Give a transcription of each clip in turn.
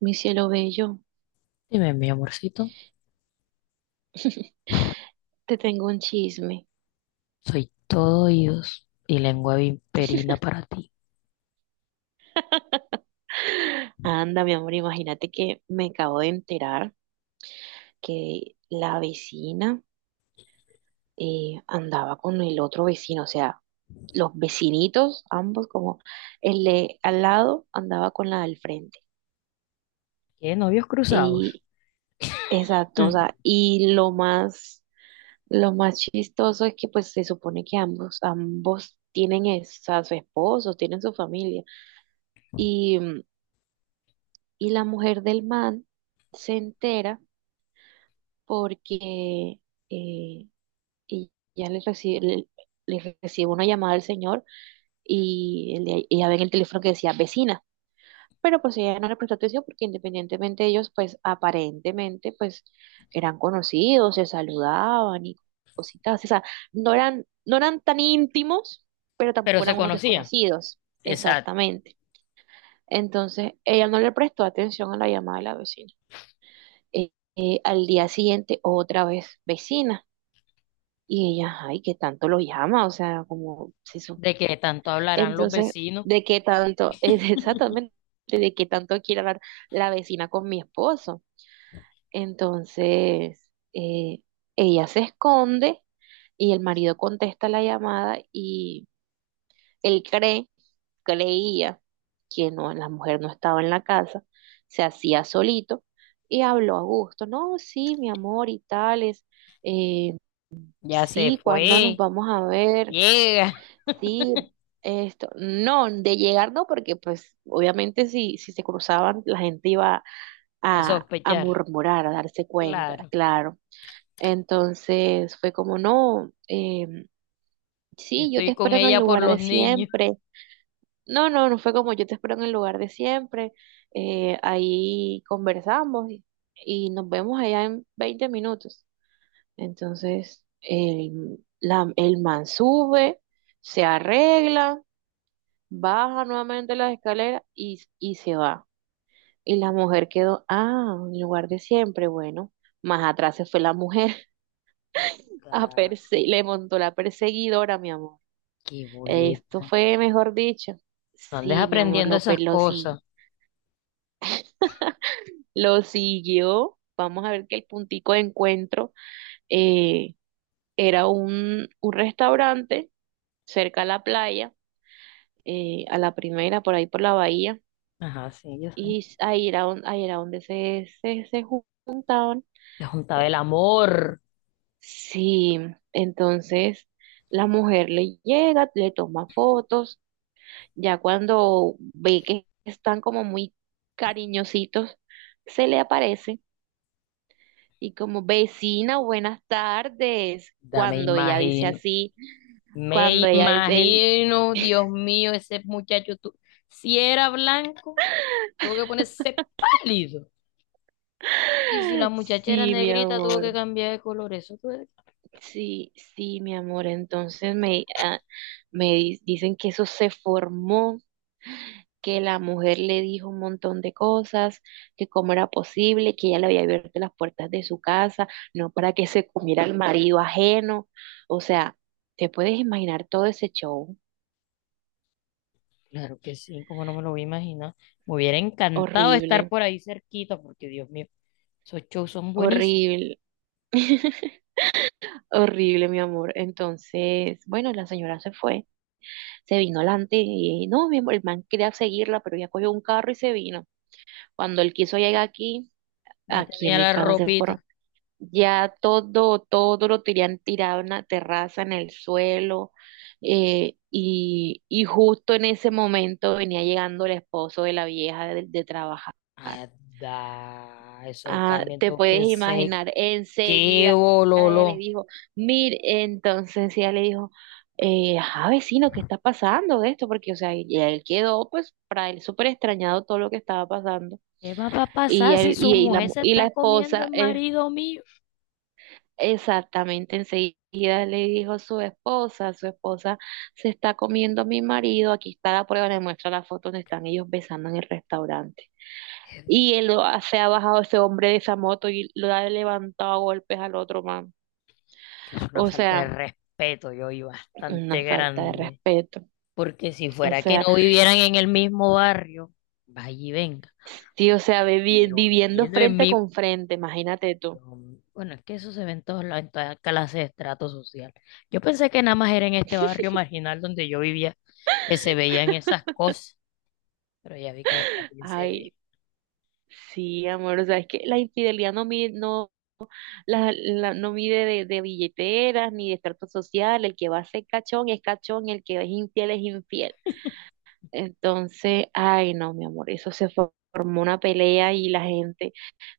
Mi cielo bello, Dime, mi amorcito, te tengo un chisme. soy todo oídos y lengua vimperina para ti. Anda, mi amor, imagínate que me acabo de enterar que la vecina andaba con el otro vecino. O sea, los vecinitos, ambos como el de al lado andaba con la del frente. ¿Qué novios cruzados? Y exacto, o Mm, sea, lo más chistoso es que pues se supone que ambos a su esposo, tienen su familia. Y la mujer del man se entera porque eh, ella le recibe una llamada del señor y ella ve en el teléfono que decía vecina. Pero pues ella no le prestó atención porque, independientemente de ellos, pues aparentemente pues eran conocidos, se saludaban y cositas así. O sea, no eran tan íntimos, pero Pero tampoco se eran unos conocían. desconocidos. Exacto. Exactamente. Entonces, ella no le prestó atención a la llamada de la vecina. Al día siguiente, otra vez vecina. Y ella, ay, que tanto lo llama, o sea, como si su- De que tanto hablarán los entonces, vecinos. ¿de qué tanto? Es exactamente, ¿de qué tanto quiere hablar la vecina con mi esposo? Entonces, ella se esconde y el marido contesta la llamada y él cree, creía que no, la mujer no estaba en la casa, se hacía solito y habló a gusto. No, sí, mi amor y tales, eh, Ya se sí, ¿cuándo nos fue. vamos a ver? Llega Sí, esto. No, de llegar no, porque pues obviamente si, si se cruzaban la gente iba a a sospechar. murmurar, a darse cuenta, Claro. claro. Entonces fue como, no, Yo sí, yo te estoy con espero en el ella por lugar los de niños. siempre. No, no, no fue como yo te espero en el lugar de siempre. Ahí y nos vemos allá en 20 minutos. Entonces, el man sube, se arregla, baja nuevamente las escaleras y se va. Y la mujer quedó, ah, en el lugar de siempre, bueno. Más atrás se fue la mujer ¿Verdad? Le montó la perseguidora, mi amor. Qué Esto boleta. fue, mejor dicho. No andes Sí, mi amor, aprendiendo lo, esas pe- lo, si- cosas. lo siguió. Vamos a ver que el puntico de encuentro eh, era un restaurante cerca a la playa, a la primera, por ahí por la bahía, Ajá, sí, yo sé. y ahí era donde se juntaban. Te juntaba el amor. Sí, entonces la mujer le llega, le toma fotos, ya cuando ve que están como muy cariñositos, se le aparece y como vecina, buenas tardes. Ya me Cuando ella dice imagino. así, Me cuando ella dice el, imagino, Dios mío, ese muchacho, tú, si era blanco, tuvo que ponerse pálido. Y si la muchacha era sí, mi negrita, tuvo que amor. cambiar de color. Eso fue- Sí, sí, mi amor. Entonces me, ah, me di- dicen que eso se formó, que la mujer le dijo un montón de cosas, que cómo era posible, que ella le había abierto las puertas de su casa, no para que se comiera al marido ajeno. O sea, te puedes imaginar todo ese show. Claro que sí, como no me lo voy a imaginar. Me hubiera encantado estar Horrible, por ahí cerquita, porque Dios mío, esos shows son buenísimos. horrible, horrible, mi amor. Entonces, bueno, la señora se fue, se vino adelante y no, mi amor, el man quería seguirla, pero ella cogió un carro y se vino. Cuando él quiso llegar aquí, Ya aquí en tenía mi la casa se fueron. ropita. Todo lo tenían tirado en la terraza, en el suelo. Y justo en ese momento venía llegando el esposo de la vieja de trabajar. Ada, eso Ah, también te tengo puedes que sé imaginar, qué enseguida ella le bololo. dijo, mire. Entonces ella le dijo, ajá, vecino, ¿qué está pasando de esto? Porque, o sea, y él quedó, pues, para él súper extrañado todo lo que estaba pasando. ¿Qué más va a Y, pasar si él, su y la, mujer mu- se y la está comiendo el esposa, marido mío? exactamente enseguida le dijo a su esposa se está comiendo a mi marido, aquí está la prueba, le muestra la foto donde están ellos besando en el restaurante. Y se ha bajado ese hombre de esa moto y lo ha levantado a golpes al otro man. Que es una O falta de sea, respeto, yo, y una bastante falta de grande. respeto. Porque si O fuera que sea, no vivieran en el mismo barrio, vaya y venga. sí, o sea, Pero viviendo viviendo en frente mi... con frente, imagínate tú. Bueno, es que eso se ve en todas las en toda clase de estrato social. Yo pensé que nada más era en este barrio marginal donde yo vivía que se veían esas cosas, pero ya vi que allá también se ve. Ay, sí, amor, o sea, es que la infidelidad no mide, no. No mide de billeteras ni de estrato social. El que va a ser cachón es cachón, el que es infiel es infiel. Entonces, ay, no, mi amor, formó una pelea, y la gente,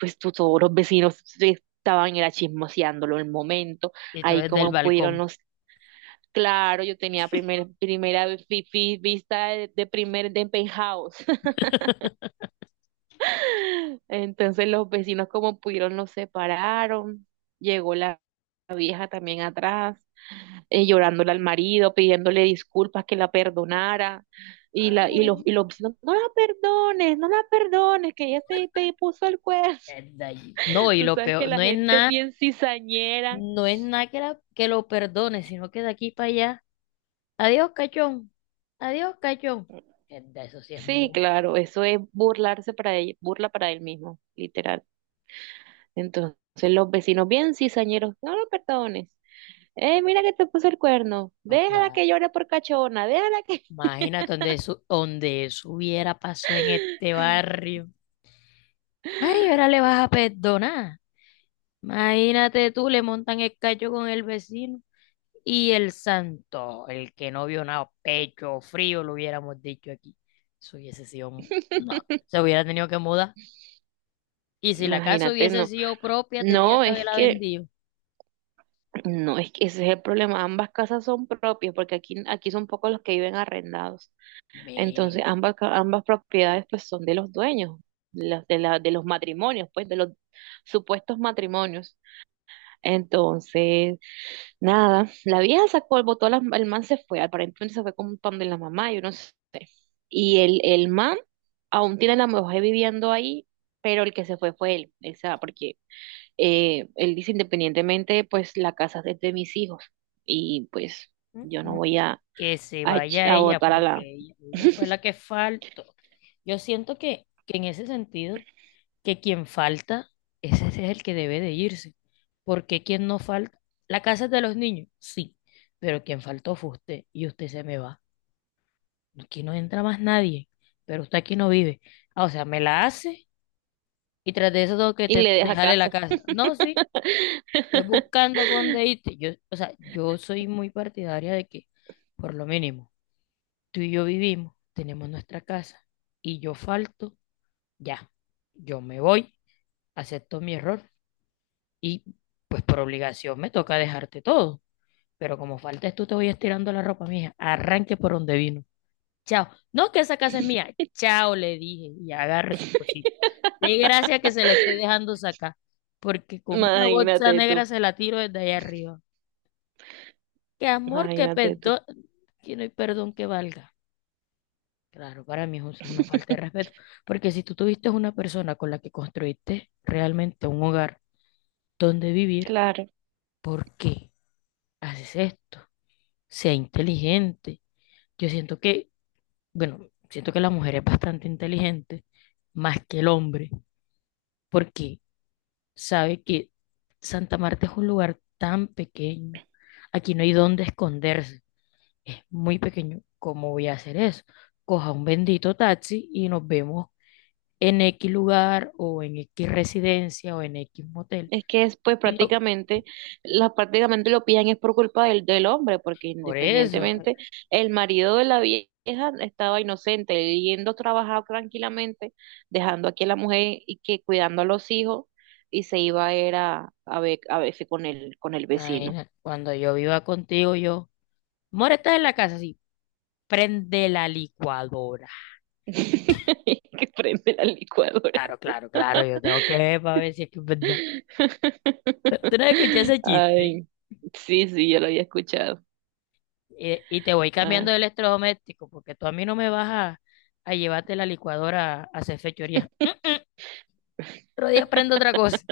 pues tú, todos los vecinos se estaban era chismoseándolo el momento. Y todo Ahí desde el como pudieron balcón. los. Claro, yo tenía primera vista de primer de penthouse. Entonces los vecinos como pudieron los separaron. Llegó la vieja también atrás, llorándole al marido, pidiéndole disculpas, que la perdonara. Y Ah, la, bueno. y los, No, no la perdones, no la perdones, que ella te, te puso el cuerno. Es de allí. No, y Tú lo sabes que peor, la no es gente es nada, bien cizañera. no es nada que, la- que lo perdone, sino que de aquí para allá. Adiós, cachón. Adiós, cachón. De eso sí es Sí, muy... claro, eso es burlarse para él, burla para él mismo, literal. Entonces los vecinos bien cizañeros, no lo perdones. Mira que te puso el cuerno. No, Déjala claro. que llore por cachona, déjala que. Imagínate donde eso hubiera pasado en este barrio. Ay, ahora le vas a perdonar. Imagínate tú, le montan el cacho con el vecino. Y el santo, el que no vio nada, pecho frío, lo hubiéramos dicho aquí. Eso hubiese sido... un- No, se hubiera tenido que mudar. Y si la casa Imagínate, hubiese no. sido propia, tenía No, que es haberla que vendido. No, es que ese es el problema. Ambas casas son propias porque aquí, aquí son pocos los que viven arrendados. Entonces, Men. Ambas propiedades pues son de los dueños, de los matrimonios, pues de los supuestos matrimonios. Entonces, nada, la vieja sacó, el man se fue, aparentemente se fue con un pan de la mamá, yo no sé. Y el man aún tiene la mujer viviendo ahí, pero el que se fue fue él, o sea, porque él dice independientemente, pues la casa es de mis hijos, y pues yo no voy Que se vaya a ella, botar a la... porque ella fue la que faltó. Yo siento que en ese sentido, que quien falta, ese es el que debe de irse, porque quien no falta, la casa es de los niños, sí, pero quien faltó fue usted y usted se me va. Aquí no entra más nadie, pero usted aquí no vive. Ah, o sea, me la hace y tras de eso tengo que Y te- le deja dejarle la casa. casa. No, sí, es buscando por dónde irte. Yo, o sea, yo soy muy partidaria de que, por lo mínimo, tú y yo vivimos, tenemos nuestra casa y yo falto, ya, yo me voy, acepto mi error y pues por obligación me toca dejarte todo. Pero como faltas tú, te voy estirando la ropa, mija. Arranque por donde vino. Chao. No, que esa casa es mía. Chao, le dije y agarre sus cositas. De gracia que se le estoy dejando sacar, porque con una bolsa Imagínate negra tú, se la tiro desde allá arriba. Que amor, que imagínate tú. perdón, que no hay perdón que valga. Claro, para mí eso es una falta de respeto, porque si tú tuviste una persona con la que construiste realmente un hogar donde vivir, Claro. ¿por qué haces esto? Sea inteligente. Yo siento que, bueno, siento que la mujer es bastante inteligente, más que el hombre, porque sabe que Santa Marta es un lugar tan pequeño, aquí no hay dónde esconderse, es muy pequeño. ¿Cómo voy a hacer eso? Coja un bendito taxi y nos vemos en X lugar o en X residencia o en X motel. Es que es pues Y no, prácticamente, la, prácticamente lo pillan es por culpa del hombre, porque por eso, independientemente el marido de la vieja estaba inocente, yendo a trabajar tranquilamente, dejando aquí a la mujer y que cuidando a los hijos, y se iba a ir a verse con el vecino. imagina, cuando yo viva contigo, yo, amor, estás en la casa, sí, prende la licuadora. Que prende la licuadora. Claro, claro, claro, yo tengo que ver para ver si es que es verdad. Tú no escuché ese chiste. Ay, sí, sí, yo lo había escuchado. Y te voy cambiando Ah. de electrodoméstico porque tú a mí no me vas a llevarte la licuadora a hacer fechorías. Otro día prendo otra cosa.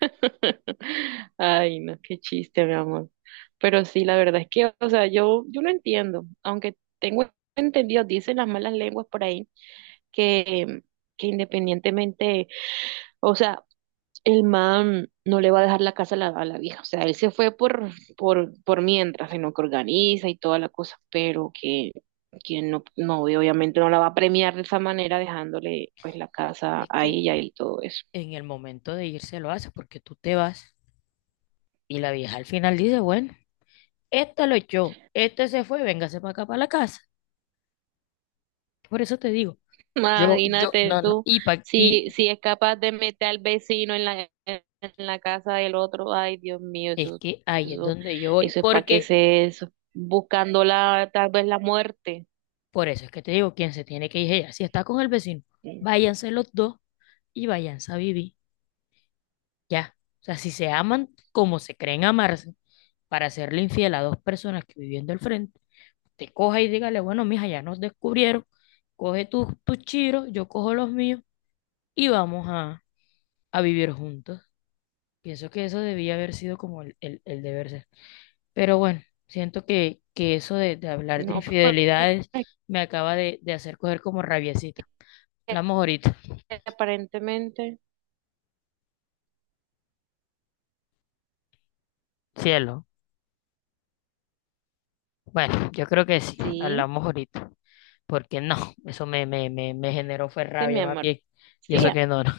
Ay, no, qué chiste, mi amor. Pero sí, la verdad es que, o sea, yo no entiendo, aunque tengo entendido, dicen las malas lenguas por ahí, que, que independientemente, o sea, el man no le va a dejar la casa a la vieja, o sea, él se fue por mientras, sino que organiza y toda la cosa, pero que no, no, y obviamente no la va a premiar de esa manera dejándole pues la casa Es a que ella y todo eso. en el momento de irse lo haces porque tú te vas y la vieja al final dice, bueno. Este lo echó, este se fue, véngase para acá, para la casa. Por eso te digo, yo, Imagínate no, no, tú, y, pa- y si, si es capaz de meter al vecino en la casa del otro, ay Dios mío, es que ahí es eso, donde yo voy, eso es para qué porque se eso, buscando la, tal vez la muerte. por eso es que te digo, quien se tiene que ir es ella. Si está con el vecino, Mm. váyanse los dos y váyanse a vivir, ya. O sea, si se aman como se creen amarse, para hacerle infiel a dos personas que viviendo al frente, te coja y dígale, bueno, mija, ya nos descubrieron, coge tus chiros, yo cojo los míos y vamos a vivir juntos. Pienso que eso debía haber sido como el deber ser. Pero bueno, siento que eso de hablar de No, pero infidelidades es me acaba de hacer coger como rabiecita. Hablamos ahorita. que aparentemente, Cielo. Bueno, yo creo que sí, sí, hablamos ahorita. Porque no, eso me, me, me, me generó fue sí, mi rabia más amor. bien. Y Sí, eso que no. No.